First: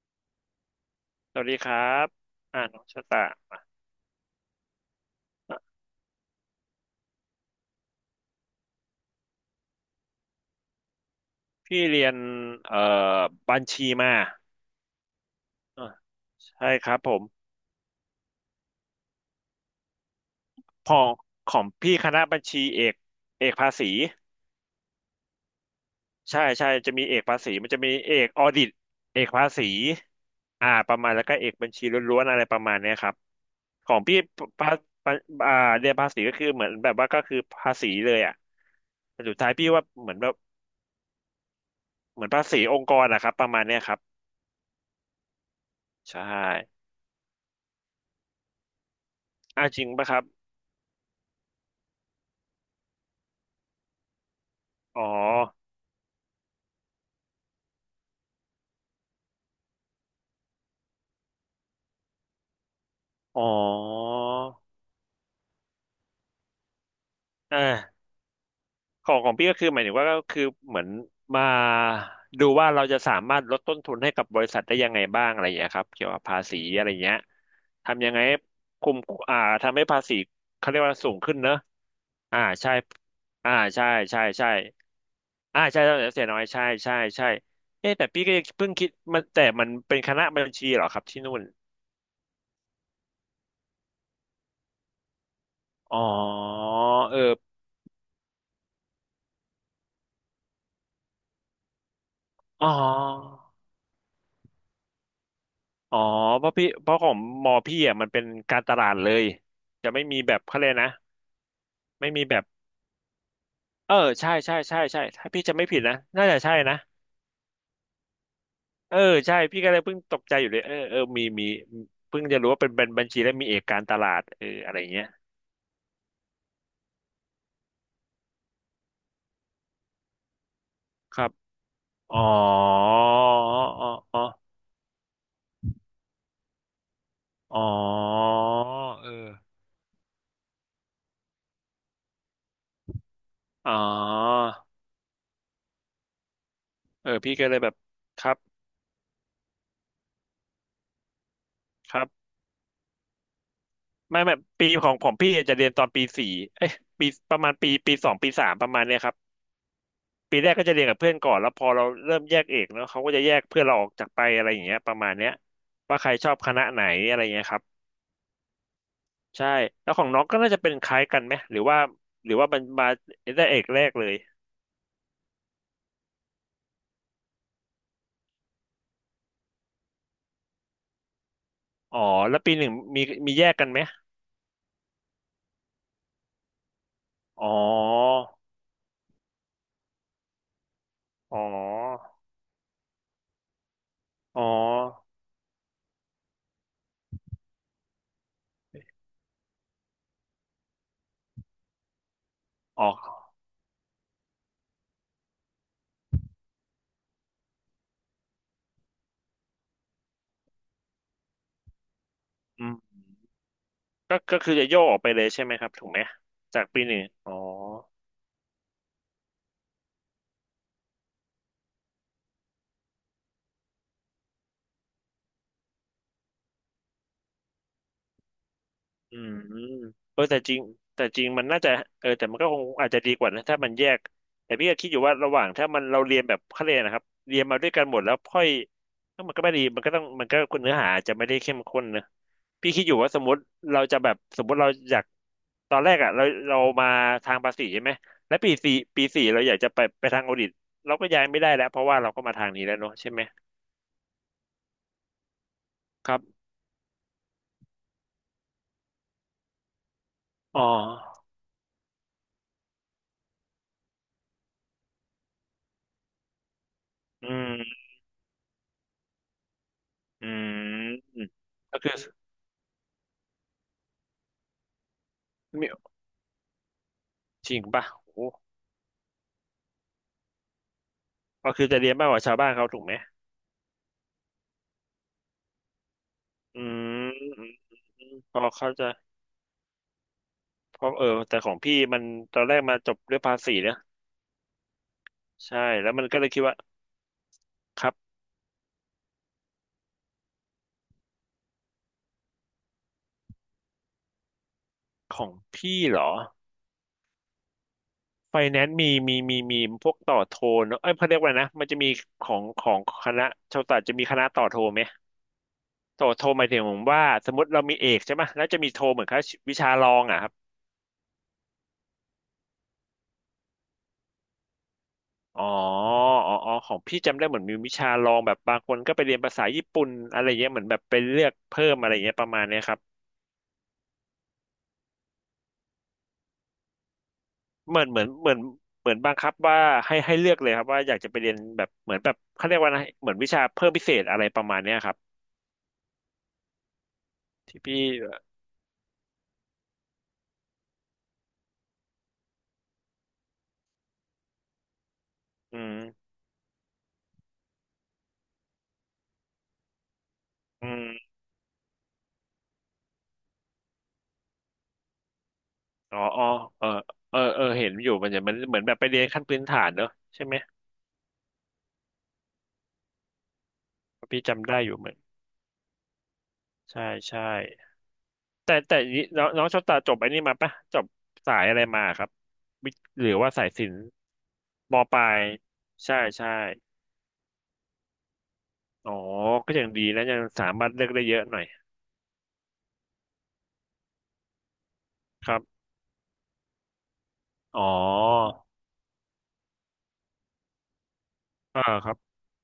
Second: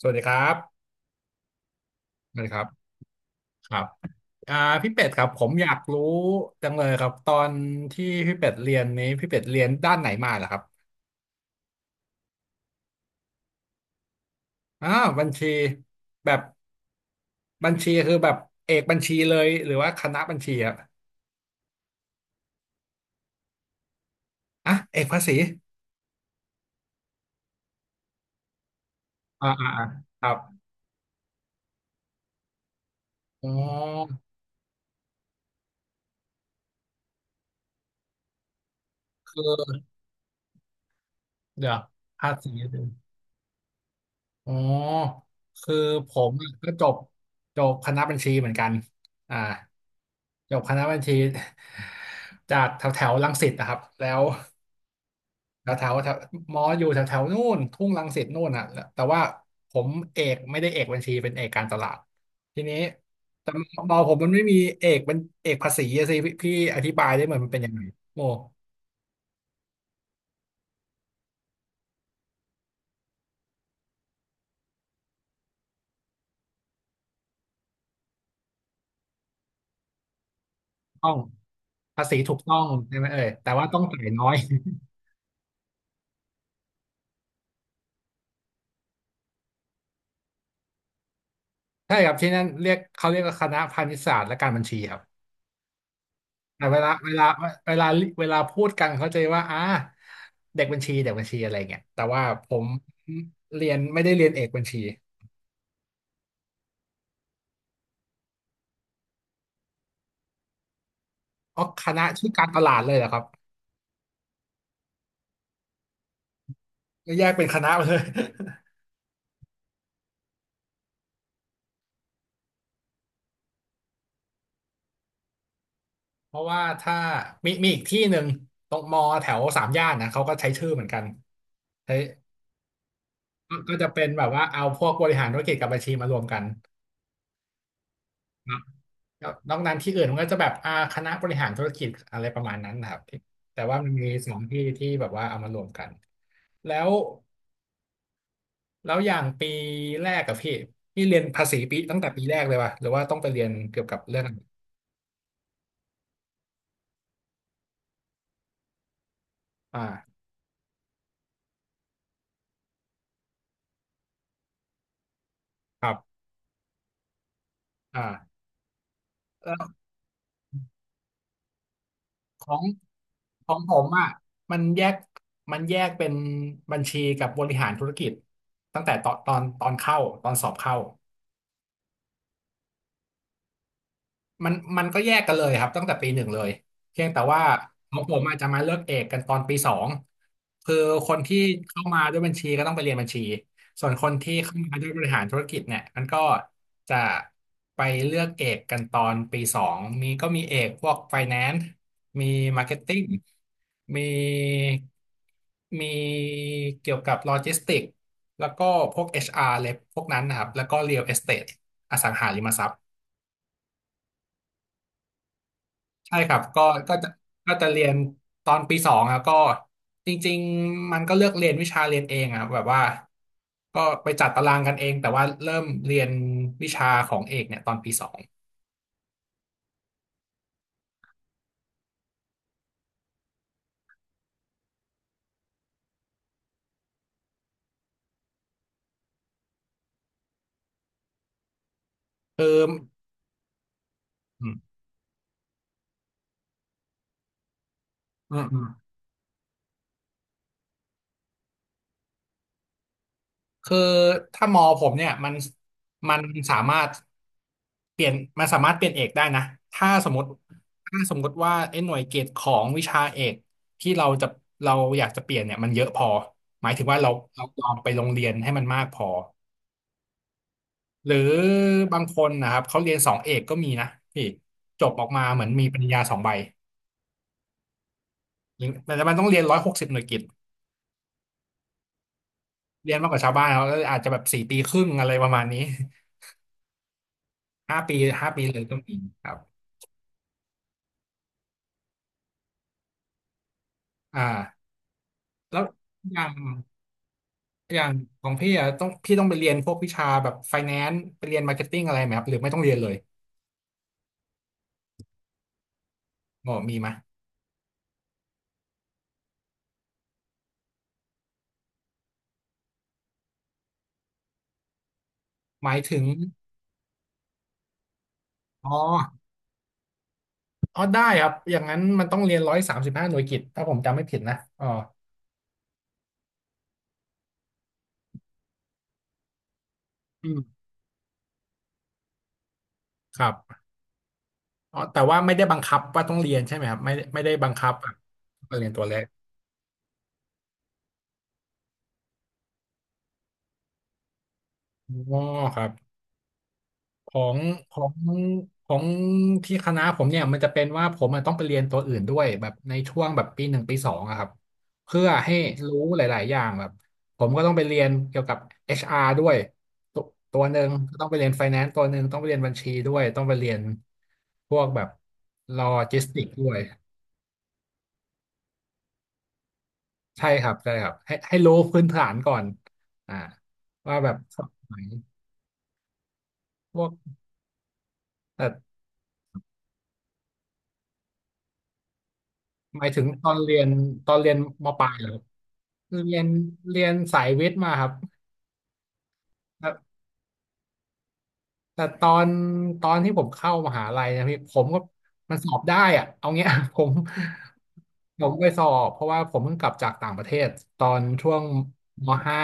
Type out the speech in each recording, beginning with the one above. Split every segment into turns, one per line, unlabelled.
สวัสดีครับ
สวัสดีครับ
สวัสดีค
อ่า
รับ
น้องชะตา
ครับอ่าพี่เป็ดครับผมอยา
อ่ะ
กรู้จังเลยครับตอนที่พี่เป็ดเรียนนี้พี่เป็ดเรียนด้านไหนมาเหรอครับ
พี่เรียนเอ่อบัญชีมา
อ่าบัญชี
อ่ะ
แบบ
ใช่ครับผม
บัญชีคือแบบเอกบัญชีเลยหรือว่าคณะบัญชีอะ
พอของพี่คณะบัญชีเอกภาษี
อ่ะเอกภาษี
ใช่ใช่จะมีเอกภาษีมันจะมีเอกออดิตเอกภา
อ่า
ษี
อ่าอ่าครับ
อ่าประมาณแล้วก็เอกบัญชีล้วนๆอะไรประมาณเนี้ยครับ
อ๋อ
ของพี่ภาภาอ่าเรียนภาษีก็คือเหมือนแบบว่าก็คือภาษีเลยอ่ะแต่สุด
คื
ท้ายพี่ว่า
อ
เหมือนแบบ
เดี๋ยว
เหมื
ภา
อนภา
ษี
ษีองค์กรนะครับประมาณเนี้ยครับ
อ๋อ คือผ
ใช่
มก็จบคณะบัญชีเหมือนกันอ่า
อ่าจริงปะครับ
จบคณะบัญชี จากแถวแถวรังสิตนะครับแล้ว
อ๋อ
แถวแถวแถวมออยู่แถวแถวนู่นทุ่งรังสิตนู่นอ่ะแล้วแต่ว่าผมเอกไม่ได้เอกบัญชีเป็นเอกการตลาดทีนี้
อ๋อ
แต่มอผมมันไม่มีเอกเป็นเอกภาษีอะสิพี่อธิบายได้เหมือนมัน
อ่
เป็นยังไง
า
โม
ของของพี่ก็คือหมายถึงว่าก็คือเหมือนมาดูว่าเราจะสามารถลดต้นทุนให้กับบริษัทได้ยังไงบ้างอะไรอย่างเงี้ยครับเกี่ยวกับภาษีอะไรเงี้ยทำยังไงให้คุมอ่าทำให้ภาษีเขาเรียกว่า
ต้
สู
อง
งขึ้นเนอะ
ภาษีถู
อ่า
กต้อง
ใช่
ใช่ไหมเอ่ยแต่
อ่า
ว่าต้อง
ใช่
จ่าย
ใช่
น้อย
ใช่อ่าใช่ต้องเสียน้อยใช่ใช่ใช่เอ๊ะแต่พี่ก็ยังเพิ่งคิดมันแต่มันเป็นคณะบัญชีเหรอครับที่นู่น
ใช่ครับที่นั่นเรียกเขาเรียกว่าคณะพาณิชยศาสตร์และการบัญชีครับ
อ๋อ
แต่
เออ
เวลาเวลาพูดกันเขาใจะว่าเด็กบัญชีเด็กบัญชีอะไรเงี้ยแต่ว่าผม
อ๋อ
เรียนไม่ได้เรียนเอกบัญชี
อ๋อเพราะพี่เพราะของมอพี่อ่ะมันเป็นการตลาดเลยจะไม่มีแบบเขาเลยกนะ
อ๋อคณะ
ไม่มี
ชื่อ
แบ
กา
บ
รตลาดเลยเหรอครับ
เออใช่ใช่ใช่ใช่ถ้าพี่จะไม่ผิดนะน่าจะใช่นะ
ก็แยกเป็นคณะไปเลย
เออใช่พี่ก็เลยเพิ่งตกใจอยู่เลยเออเออมีมีเพิ่งจะรู้ว่าเป็นบัญชีและมีเอกการตลาดเอออะไรเงี้ย
เพราะว่าถ้ามีอีกที่หนึ่งตรงมอแถวสามย่านนะเขาก็ใช้ชื่อเหมือนกัน
ครับ
ใช้
อ๋ออ๋
ก็จะ
อ
เป็น
อ๋อ
แบบว่าเอาพวกบริหารธุรกิจกับบัญชีมารวมกัน
อ๋อเอ
คร
อ
นอกนั้นที่อื่นมันก็จะแบบคณะบริหารธุรกิจอะไรประมาณนั้นนะครับที่แต่
อ๋อ
ว่ามันมีสองที่ที่แบบว่าเอามารวมกันแล้ว
เออพี่ก็เลยแบบครับ
แล้วอย่างปีแรกกับพี่เรียนภาษีปี
ค
ตั้ง
รั
แต่ปี
บ
แรกเลยป่ะหรือว่าต้องไปเรียนเกี่ยวกับเรื่
ไม่
อง
ไม่ปีของของพี่จะเรียนตอนปีสี่เอ้ยปีประมาณปีสองปีสามประมาณเนี้ยครับ
อ่า
ปีแรกก็จะเรียนกับเพื่อนก่อนแล้วพอเราเริ่มแยกเอกเนาะเขาก็จะแยกเพื่อนเราออกจากไปอะไรอย่างเงี้ยประมาณเนี้ย
ครั
ว่าใคร
บ
ชอบคณะไหนอะไรเงี้ยครับ
อ่า
ใช่
แล้ว
แล้วของน้องก็น่าจะเป็นคล้ายกันไหมหรือว่าหรือ
ข
ว่า
อ
มัน
ง
มาได้
ขอ
เอ
ง
ก
ผ
แร
ม
กเล
อ่ะ
ย
มันแยกมันแยกเป็นบัญชีกับบริหารธุรกิจตั้งแต่ตอนเข้าตอนสอบเข้า
อ๋อแล้วปีหนึ่งมีมีแยกกันไหม
มันก็แยกกันเลยครับตั้งแต่ปีหนึ่งเลยเพียงแต่ว่า
อ๋อ
ของผมอาจจะมาเลือกเอกกันตอนปีสองคือคนที่
อ๋อ
เข้ามาด้วยบัญชีก็ต้องไปเรียนบัญชีส่วนคนที่
อ๋
เข้ามาด้วยบ
อ
ริหารธุรกิจเนี่ยมันก็จะไปเลือกเอกกันตอนปีสองมีก็มีเอกพวก f i แ a น c ์มีมาร์เก็ต
อ๋
ติ้ง
อ
มีมีเกี่ยวกับโลจิสติกแล้วก็พวก HR เลยพวกนั้นนะครับแล้วก็ Real Estate อสังหาริมท
อื
รัพ
ม
ย์
ก็คือจะโยกออกไปเลยใช่ไหมครับถูกไหม
ใช่ครับ
จากปีห
ก็
นึ่ง
จะ
อ๋อ
ก็จะเรียนตอนปีสองครับก็จริงๆมันก็เลือกเรียนวิชาเรียนเองอะครับแบบว่าก็ไปจัดตารางกันเองแต่ว่าเริ่มเรียนวิชาของเอกเนี่ยตอนปีสอง
อืมเออแต่จริงแต่จริงมันน่าจะเออแต่มันก็คงอาจจะดีกว่านะถ้ามันแยกแต่พี่ก็คิดอยู่ว่าระหว่างถ้ามันเราเรียนแบบเขาเรียนนะครับเรียนมาด้วยกันหมดแล้วค่อยก็มันก็ไม่ดีมันก็ต้องมันก็เนื้อหาอาจจะไม่ได้เข้มข้นนะ
คือ
พี่คิดอยู่ว่าสมมติเราจะแบบส
อื
มม
ม
ติเราอยากตอนแรกอ่ะเรามาทางภาษีใช่ไหม
อื
แล้ว
มอืม
ปีสี่เราอยากจะไปทางออดิตเราก็ย้ายไม่ได้แล้วเพราะว่าเราก็มาทางนี้แล้วเนอะใช่ไหม
คือถ้ามอผมเนี่ยมัน
ค
มั
รั
น
บ
สามารถเปลี่ยนมันสามารถเปลี่ยนเอกได้นะถ้าสมมติ
อ๋อ
ถ้าสมมติว่าไอ้หน่วยเกรดของวิชาเอกที่เราอยากจะเปลี่ยนเนี่ยมันเยอะพอหมายถึงว่าเรา
อื
เราลอง
ม
ไปโรงเรียนให้มันมากพอ
อื
หรือ
มก็คือ
บางคนนะครับเขาเรียนสองเอกก็มีนะพี่จบออกมาเหมือนมีปริญญาสองใบ
จริงป่ะโอ้โห
หรือแต่มันต้องเรียน160หน่วยกิต
ก็คือจะเรียนมากกว่าชาวบ้านเขาถูกไห
เรี
ม
ยนมากกว่าชาวบ้านเขาก็อาจจะแบบสี่ปีครึ่งอะไรประมาณนี้
อืมอืม
ห้าปี
อืม
ห้า
พอ
ปีเลย
เขา
ก็
ใจะ
มีครับ
เพราะเออแต่ของพี่มันตอนแรกมาจบด้วยภาษีนะ
อ่า
ใช่
แล้ว
แล้วมัน
อ
ก็
ย่า
เลย
ง
คิดว่า
อ
ค
ย่า
รั
ง
บ
ของพี่อ่ะต้องพี่ต้องไปเรียนพวกวิชาแบบไฟแนนซ์ไปเรียนมาร์เก็ตติ้งอะไรไหมครับหรือไม่ต้องเรียนเลย
ของพี่เหรอ
บอกมีไหม
ไฟแนนซ์มีพวกต่อโทเนอะเอ้ยเขาเรียกว่านะมันจะมีของคณะชาวศาสตร์จะมีคณะต่อโทไหม
หมายถึง
ต่อโทหมายถึงว่าสมมติเรามีเอกใช่ไหมแล้วจะ
อ๋
มี
อ
โทเหมือนกับวิชารองอ่ะ
อ๋อได้ครับอย่างนั้นมันต้องเรียน135หน่วยกิตถ้าผมจำไม่ผิดนะอ๋อ
อ๋ออ๋ออ๋อของพี่จำได้เหมือนมีวิชาลองแบบบางคนก็ไปเรียนภาษาญี่ปุ่นอะไร
อืม
เงี้ยเหมือนแบบไปเลือกเพิ่มอะไรเงี้ยประมาณเนี้ยครับ
ครับ อ๋อแต่ว่าไม่ได้บังคับว่าต้องเรียนใช่ไหมครับไม่ไม่ได้บังคับแบบ
เหมือน
เรียนตัว
เหมื
เล
อน
ข
บังคับว่าให้เลือกเลยครับว่าอยากจะไปเรียนแบบเหมือนแบบเขาเรียกว่าอะไรเหมือนวิชาเพิ่มพิเศษอะไรประมาณเนี้ยครับ
อ๋อครับของ
ที่
ข
พี่
องของที่คณะผมเนี่ยมันจะเป็นว่าผมอะต้องไปเรียนตัวอื่นด้วยแบบในช่วงแบบปีหนึ่งปีสองอะครับเพื่อให้
อื
รู้ห
ม
ลายๆอย่างแบบผมก็ต้องไปเรียนเกี่ยวกับเอชอาร์ด้วยตัวตัวหนึ่
อื
งก็ต้อ
ม
งไปเรียน Finance ตัวหนึ่งต้องไปเรียนบัญชีด้วยต้องไปเรียนพวกแบบโล
อ๋
จิ
อ
สติ
อ๋อ
c ด้วย
เออเออเออเห็นอยู่มันจะมันเหมือนแบบไปเรียนขั้นพื้นฐานเนอะใช่
ใช่
ไหม
ครับใช่ครับให้รู้พื้นฐานก่อนอ่าว่าแบบ
พี่
ส
จำได้อยู่
มัย
เหมือน
พว
ใช่
ก
ใช่ แต่
แต่
นี้น้องน้องโชอบตาจบไอ้นี่มาปะจบสายอะไรมาครับวิท
ห
ย์
มายถึ
ห
ง
รือ
ต
ว่า
อน
สาย
เรีย
ศิ
น
ลป์
ตอนเรียนม
ม
ปลา
ป
ย
ลา
เหรอครั
ย
บ
ใช่
เรียน
ใช่
เรียนสายวิทย์มาครับ
อ๋อก็ยังดี
แต่
นะยังสามารถเลือกได้เยอะหน่อย
แต่ตอนที่ผมเข้ามหาลัยนะพี่ผมก็
ค
มั
รั
นสอบ
บ
ได้อะเอาเงี้ย ผม
อ๋อ
ผมไปสอบเพราะว่าผมเพิ่งกลับจากต่างประเทศตอนช่วง
อ่าครับ
ม .5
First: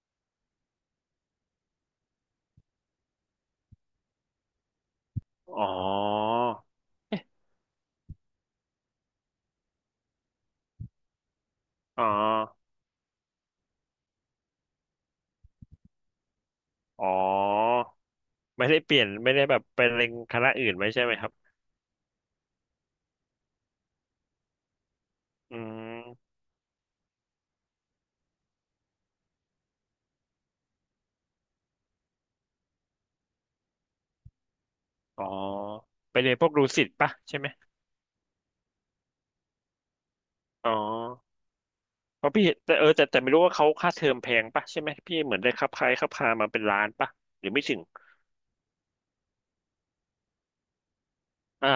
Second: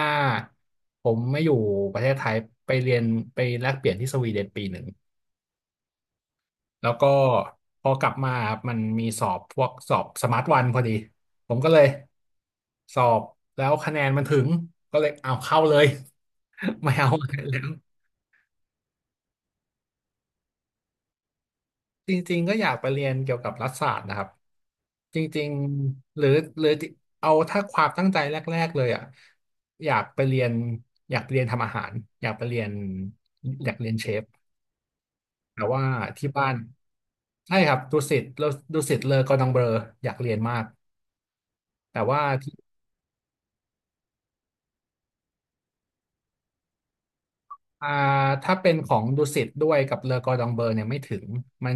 ผมไม่อยู่ประเทศไทยไปเรียนไปแลกเปลี่ยนที่สวีเดนปีหนึ่ง
อ๋อ
แล้วก็
เอ๊ะ
พอกลับมาครับมันมีสอบพวกสอบสมาร์ทวันพอดีผมก็เลย
อ๋อ
สอบแล้วคะแนนมันถึงก็เลยเอาเข้าเลย ไม่
อ๋
เอาอะไรแล้ว
อไม่ได้แบบไปเล็งคณะอื่นไว้ใช่ไหมครับ
จริงๆก็อยากไปเรียนเกี่ยวกับรัฐศาสตร์นะครับจริง
อื
ๆหรือ
ม
หรือเอาถ้าความตั้งใจแรกๆเลยอ่ะอยากไปเรียนอยากไปเรียนทำอาหารอยากไปเรียนอยากเรียนเชฟ
อ๋อ
แต่ว่า
ไป
ที่
เรียนพ
บ้า
วก
น
ดูสิตปะใช่ไหม
ใช่ครับดุสิตเลอกอร์ดองเบลออยากเรียนมาก
อ๋อ
แต่ว่า
เพราะพี่
ที่
เห็นแต่เออแต่ไม่รู้ว่าเขาค่าเทอมแพงปะใช่ไหมพี่เหมือนได้ครับคล้ายครับพามาเป็นล้านปะหรือไม่ถึง
อ่าถ้าเป็นของดุสิตด้วยกับเลอกอร์ดองเบอร์เนี่ยไม่ถึงมั
อ่า
น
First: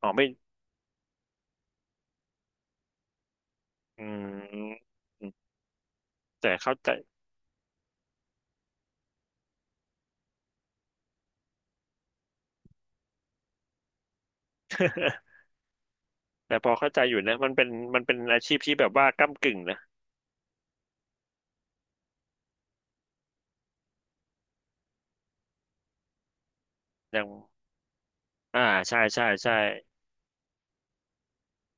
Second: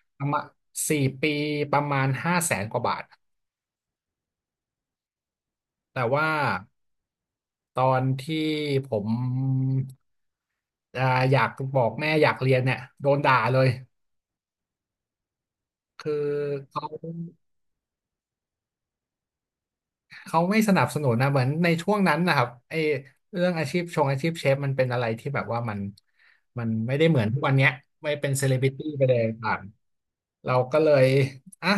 อ๋อ
ป
ไม่
ระมาณ4 ปีประมาณห้าแสนกว่าบาท
อืม
แต่ว่า
แต่เข้าใจ
ตอนที่ผมอ่าอยากบอกแม่อยากเรียนเนี่ยโดนด่าเลย คือ
แต่พอ
เขา
เข้าใจอยู่นะมันเป็นมันเป็นอาชีพที่แบบว่าก้ำกึ่งนะ
เขาไม่สนับสนุนนะเหมือนในช่วงนั้นนะครับไอเรื่องอาชีพอาชีพเชฟมันเป็นอะไรที่แบบว่ามันไม่ได้เหมื
ยั
อ
ง
นทุกวันเนี้ยไม่เป็นเซเล
อ่า
บริตี้
ใช่
ไปเลย
ใช่ใช่
ต่างเราก็เลยอ่ะ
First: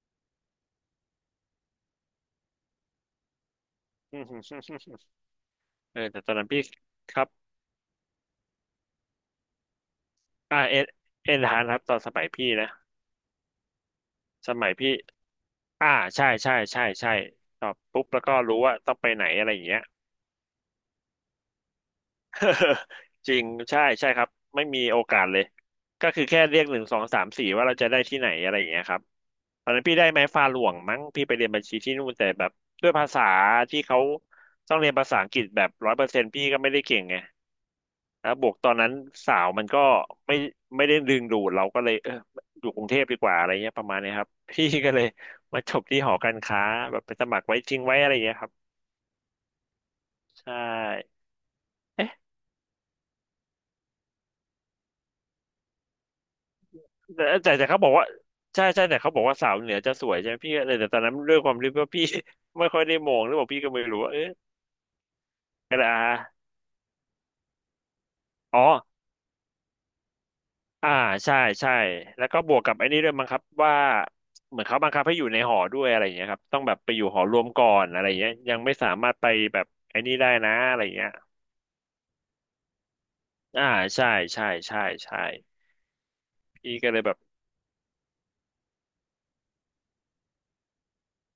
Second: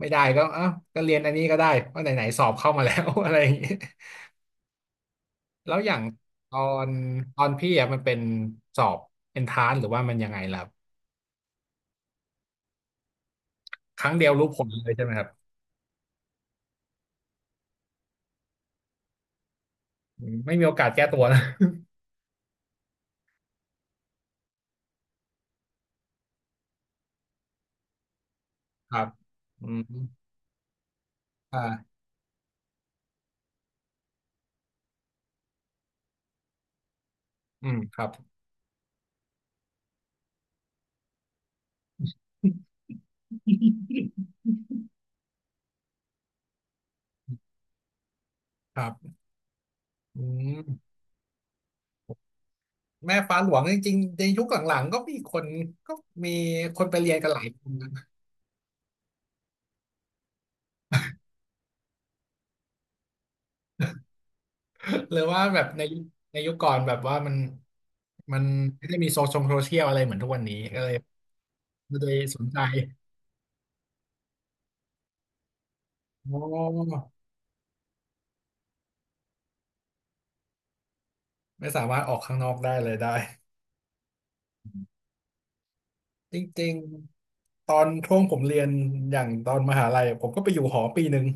ไม่ได้ก็อ่ะก็เรียนอันนี้ก็ได้เพราะไหนๆสอบเข้ามาแล้ว อะไรอย่างนี้ แล้วอย่า
เอ
ง
อแต่ตอนนั้น
ตอ
พี่
น
ครับ
ตอนพี่อ่ะมันเป็นสอบเอนทรานหรือว่ามันยังไง
อ่า
ล่ะครับ
เอ็นเอ็นฮานครับตอนสมัยพี่นะ
ครั้งเดียวรู้
ส
ผล
มัย
เล
พี่
ยใช่ไหมครับ
อ่าใช่ใช่ใช่ใช่ตอบปุ๊บแล้วก็รู้ว่าต้องไปไหนอะไรอย่างเงี้ย
อืมไม่มีโอกาสแก้ตัวนะ
จริงใช่ใช่ครับไม่มีโอกาสเลยก็คือแค่เรียกหนึ่งสองสามสี่ว่าเราจะได้ที่ไหนอะไรอย่างเงี้ย
ค
ครั
รั
บ
บ
ต
อื
อน
ม
นั้นพี่ได้ไม้ฟาหลวงมั้งพี่ไปเรียนบัญชี
อ่า
ที่นู่นแต่แบบด้วยภาษาที่เขาต้องเรียนภาษาอังกฤษแบบ100%พี่ก็ไม่ได้เก่งไง
อืมครับ
แล้วบวกตอนนั้นสาวมันก็ไม่ไม่ได้ดึงดูดเราก็เลยเอออยู่กรุงเทพดีกว่าอะไรเงี้ยประมาณเนี้ยครับ พี่ก็เลยมาจบที่หอการค้าแบบไปสมัครไว้จริงไว้อะไรเงี้ยครับ
ครับอื
ใช่
ม แม่ฟ้าหลวงจริงๆในยุคหลังๆก็มีคนไปเรียนกันหลายค
แต่
น
เขาบอก
นะ
ว่าใช่ใช่แต่เขาบอกว่าสาวเหนือจะสวยใช่ไหมพี่เลยแต่ตอนนั้นด้วยความที่ว่าพี่ ไม่ค่อยได้มองหรือเ่าพี่ก็ไม่รู้ว่าเอ๊ะ
หรือว่าแบบ
กระ
ในยุ
ดา
คในยุคก่อนแบบว่ามัน
อ๋อ
ไม่ได้มีโซเชียลอะไรเหมือนทุกวันนี้ก็เล
อ่า
ย
ใช่ใช่
ไม่ได้
แล้ว
ส
ก็
น
บ
ใจ
วกกับไอ้นี่ด้วยมั้งครับว่าเหมือนเขาบังคับให้อยู่ในหอด้วยอะไรอย่างเงี้ย
โอ
ครับต้องแบบไปอยู่
้
หอรวมก่อนอะไรอย่างเงี้ยยังไม่สามารถไปแบบไอ้นี่ได้นะอะไรอย่างเงี้ย
ไม่สามารถออกข้างนอกได้เลยได้
อ่าใช่ใช่ใช่ใช่
จริ
พี่
ง
ก็เลยแบบ
ๆตอนช่วงผมเรียนอย่างตอนมหาลัยผมก็ไปอยู่หอปีหนึ่ง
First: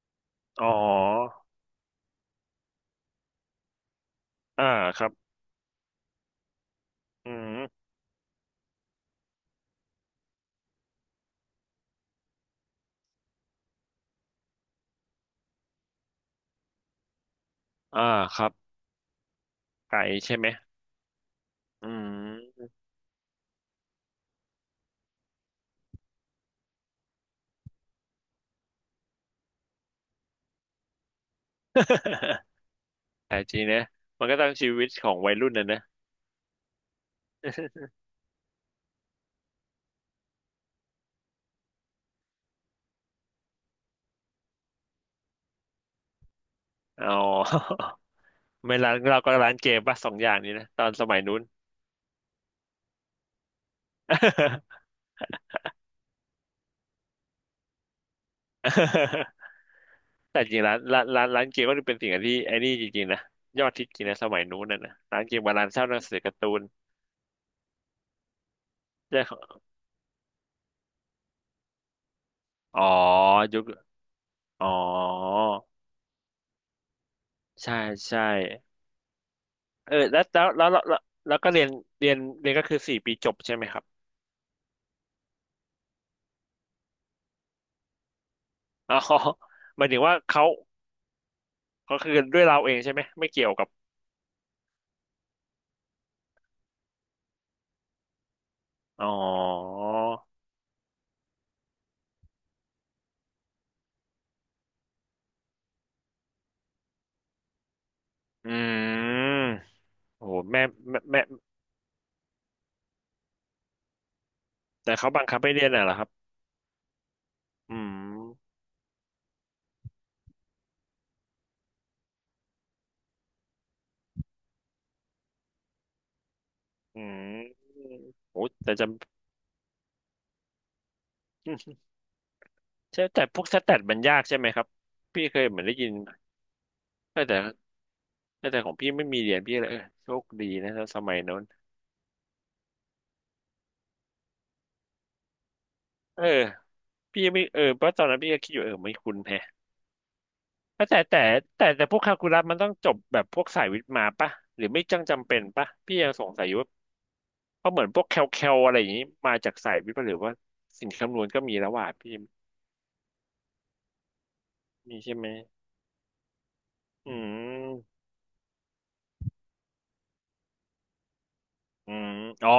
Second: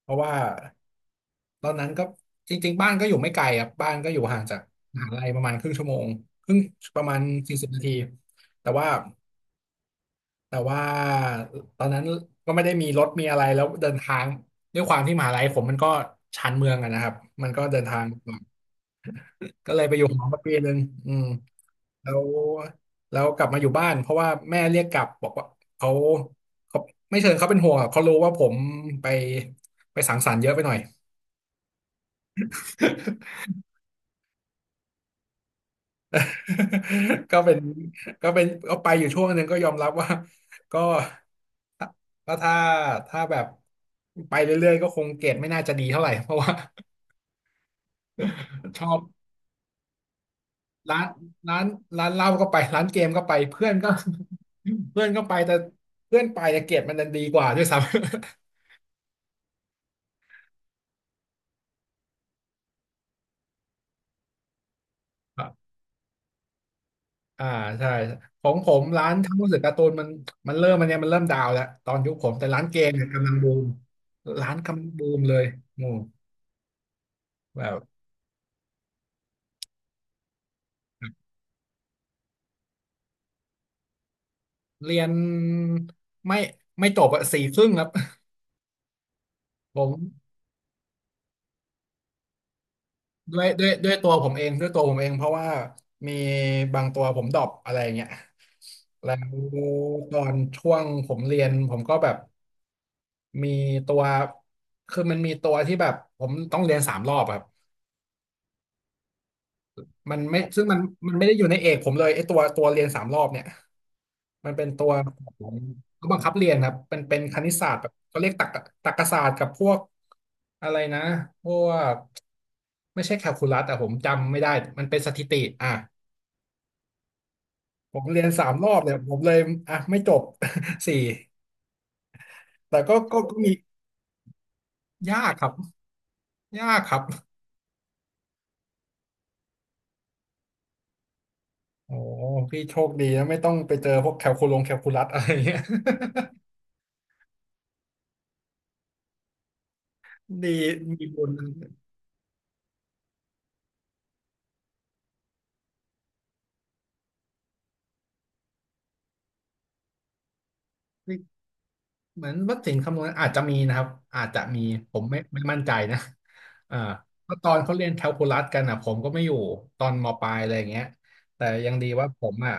เพราะว่า
อ๋อ
ตอนนั้นก็จริงๆบ้านก็อยู่ไม่ไกลครับบ้านก็อยู่ห่างจาก
อ่า
ม
ครั
หา
บ
ลัยประมาณครึ่งชั่วโมงครึ่งประมาณ
อื
สี่
ม
สิบนาทีแต่ว่าแต่ว่าตอนนั้นก็ไม่ได้มีรถมีอะไรแล้วเดินทางด้วยความที่มหาลัยผมมันก็ชานเมืองอะนะครับมันก็เดินทา
อ่า
งลำบา
ค
ก
รับ
ก็เลยไปอ
ไก่
ยู่หอ
ใช่
มา
ไหม
ปีหนึ่งอืม
อื
แล้ว
ม
แล้วกลับมาอยู่บ้านเพราะว่าแม่เรียกกลับบอกว่าเขาเขาไม่เชิญเขาเป็นห่วงอะเขารู้ว่าผมไปไปสังสรรค์เยอะไปหน่อย
แต่จริงนะมันก็ต้องชีวิตของวัยรุ่นนะนะ
ก็เป็นก็เป็นก็ไปอยู่ช่วงหนึ่งก็ยอมรับว่าก็ก็ถ้าแบบไปเรื่อยๆก็คงเกรดไม่น่าจะดีเท่าไหร่เพราะว่า
อ๋อ ไม่
ชอ
ร้าน
บ
เราก็ร้านเกมป่ะ2 อย่างนี้นะตอน
ร้า
ส
น
มัยนู้น
ร้านร้านเหล้าก็ไปร้านเกมก็ไปเพื่อนก็ เพื่อนก็ไปแต่เพื่อนไปแต่เกรดมันดันดีกว่าด้วยซ้
แต่จริงร้านเกมก็เป็นสิ่งที่ไอ้นี่จริงๆนะยอดฮิตจริงนะสมัยนู้นนะนะร้านเกม
ำ
กับร้านเช่าหนังสือการ์ตูน
อ่าใช่ของผมร้าน
เรื่องขอ
หนังสือ
ง
การ์ตูนมันมันเริ่มมันเนี่ยมันเริ่มดาวน์แล้วตอนยุคผมแต่ร้านเก
อ๋อ
มเนี่ยกำลังบู
ยุ
ม
ค
ร้าน
อ๋อ
กำลังบูมเลยหมู่แบ
ใช่
บ
ใช่เออแล้วก็เรียนก็คือ4 ปีจบใช่ไหมครับ
เรียนไม่ไม่จบอะสี่ครึ่งครับ
อ๋อ
ผ
หมาย
ม
ถึงว่าเขาคือด้วยเราเองใช่ไหมไม่
ด้ว
เกี่
ย
ยว
ด้
กั
ว
บ
ยด้วยตัวผมเองด้วยตัวผมเองเพราะว่ามีบางตัวผมดรอปอะไรอย่างเงี้ย
อ๋อ
แล้วตอนช่วงผมเรียนผมก็แบบมีตัวคือมันมีตัวที่แบบผมต้องเรียนสามรอบอะครับ
อืม
มัน
โอ้โห
ไม่ซึ่งมันมัน
แม่
ไม่ได้อยู่ในเอกผมเลยไอ้ตัวเรียนสามรอบเนี่ยมันเป็นตั
แต่
ว
เขา
ข
บั
อ
ง
ง
คับ
เข
ให้เรียนน่ะเหรอครั
า
บ
บังคับเรียนครับเป็นคณิตศา
อื
สตร์แบบเขาเรียก
ม
ตรรกศาสตร์กับพวกอะไรนะพวกไม่ใช่แคลคูลัสแต่ผมจำไม่ได้มันเป็นสถิติอ่ะ
อืม
ผมเรียน
โอ้
สามรอ
แต่
บเนี่
จำ
ย ผมเลยอ่ะไม่จบ สี่แต่ก็
ใช่
ก็
แต่
ก็
พวก
มี
สแตทมันยากใช่ไหมครับ
ยา
พี่
ก
เค
ค
ย
รับ
เหมือนได้ยิน
ยากครับ
แต่แต่ของพี่ไม่มีเรียนพี่เลยเออโชคดีนะสมัยโน้น
โอ้พี่โชคดีนะไม่ต้องไปเจอพวกแคลคูลัสอะไรเงี้ย
เออพี่ไม่เออเพราะตอนนั้นพี่ก็คิดอยู่เออไม่คุ้นแฮะ
ดี
แต่แต่
มีบุญ
แต่พวกคาลคูลัสมันต้องจบแบบพวกสายวิทย์มาปะหรือไม่จังจำเป็นปะพี่ยังสงสัยอยู่ว่าเพราะเหมือนพวกแคลอะไรอย่างนี้มาจากสายวิทย์ปะหรือว่าสิ่งคำนวณก็มีแล้วว่ะพี่
เหมือนวัดสิงห์คำนวณอาจจะมีนะครับอาจจะมีผ
มี
ม
ใช่
ไม่
ไหม
ไม่มั่นใจนะอ่า
อื
เพราะตอนเขาเรียนแค
ม
ลคูลัสกันอ่ะผมก็ไม่อยู่ตอนมปลายอะไรอย่างเงี้ยแต่ยังดี
อื
ว่า
ม
ผม
อ๋อ
อ่ะ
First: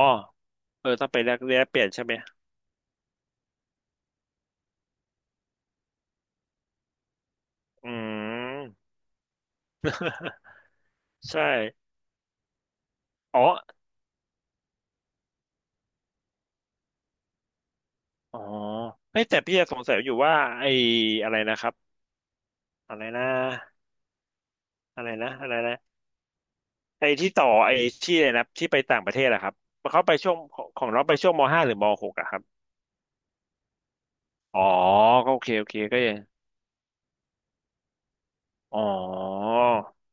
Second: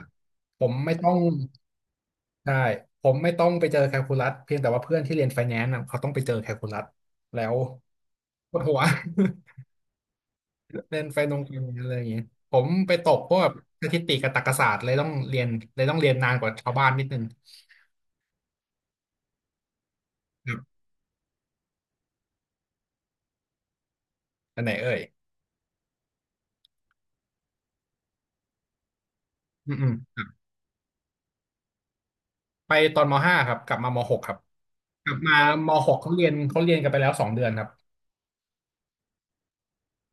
ผม
เออ
ไม่
ต้
ต้
อง
อง
ไปแลกเปลี่ยนใช่ไหม
ใช่ผมไม่ต้องไปเจอแคลคูลัสเพียงแต่ว่าเพื่อนที่เรียนไฟแนนซ์อ่ะเขาต้องไปเจอแคลคูลัสแล้ว
อื
ปว
ม
ดหัว เรียน
ใช่
ไฟแนนซ์อะไรอย่างเงี้ยผมไปตกพ
อ๋
ว
อ
กสถิติกับตรรกศาสตร์เลยต้องเรียนเลยต้องเรียนนานกว่าชาวบ้านนิดนึง
อ๋อเฮ้ยแต่พี่ยังสงสัยอยู่ว่า
ครั
ไอ้
บ
อะไรนะครับอะไรนะ
อันไหนเอ่ย
อะไรนะอะไรนะไอ้ที่อะไรนะที่ไปต่างประเทศอะครับ
อืมอื
เขาไป
ม
ช่วงของน้องไปช่วงมห้าหรือมหกอะครับ
ไปตอนมห้าครับกลับมามหกครับ
อ๋อ
กลับ
ก็
มา
โอเคโอ
ม
เค
หก
ก็
เขา
ยัง
เรียนเขาเรียนกันไปแล้ว2 เดือนครับ
อ๋อ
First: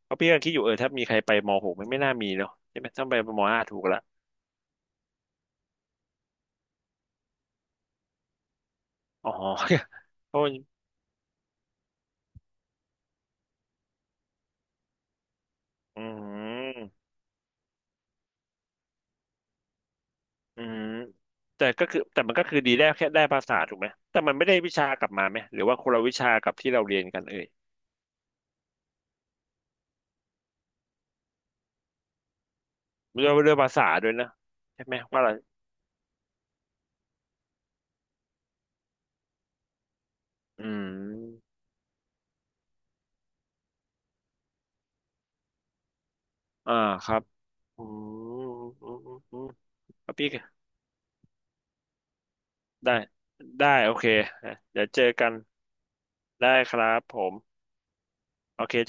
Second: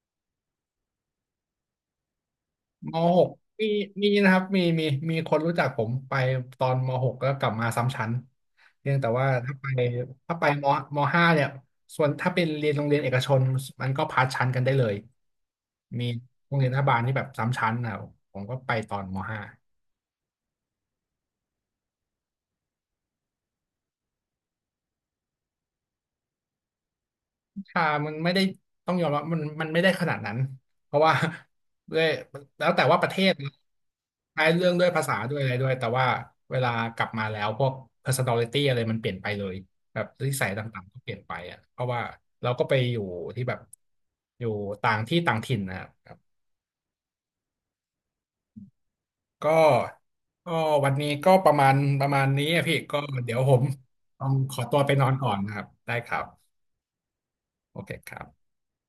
เพราะพี่ยังคิดอยู่เออถ้ามีใครไปมหกมันไม่น่ามีเนาะใช่ไหม
ม
ต้องไป
หก
มห้า
มี
ถูกละ
มีนะครับมีคนรู้จักผมไปตอนมหกแล้วกลับมาซ้ำชั้นเพียงแต่ว่า
อ๋อ
ถ้าไป ถ้า
โอ้
ไป
ย
มห้าเนี่ยส่วนถ้าเป็นเรียนโรงเรียนเอกชนมันก็พาสชั้นกันได้เลย
อื
มีโรงเรียนรัฐบาล
ม
ที่แบบซ้ำชั้นนะครับผมก็ไปตอนมห้า
อืมแต่ก็คือแต่มันก็คือดีได้แค่ได้ภาษาถูกไหมแต่มันไม่ได้วิชากลับมาไหมหรือว่าคนละวิชากับที่เราเรียนกันเอ่ย
ค่ะมันไม่ได้ต้องยอมรับมันไม่ได้ขนาดนั้นเพราะว่า ด้วยแล้วแต่ว่าประเท
ด้วย
ศนะ
ด้วยภาษาด้วยนะ
ใช้เรื่อง
ใช่
ด้วย
ไหม
ภาษา
ว่าอะไร
ด้วยอะไรด้วยแต่ว่าเวลากลับมาแล้วพวก personality อะไรมันเปลี่ยนไปเลยแบบนิสัย
อื
ต่างๆก็เปลี่ยนไป
ม
อ่ะเพราะว่าเราก็ไปอยู่ที่แบบอยู่ต่างที่ต่างถิ่นนะครับ
อ่าครับอืมอืมอืมอืม
ก็
ครับพี่
ก็วันนี้ก็ประมาณนี้อะพี่
ได้
ก็เดี๋ยวผม
ได้โอเค
ต้องขอตัว
เดี๋ยว
ไป
เจ
น
อ
อน
กั
ก่อ
น
นนะครับได้ครับ
ได้ครับผม
โอเคครับ
โอเคจ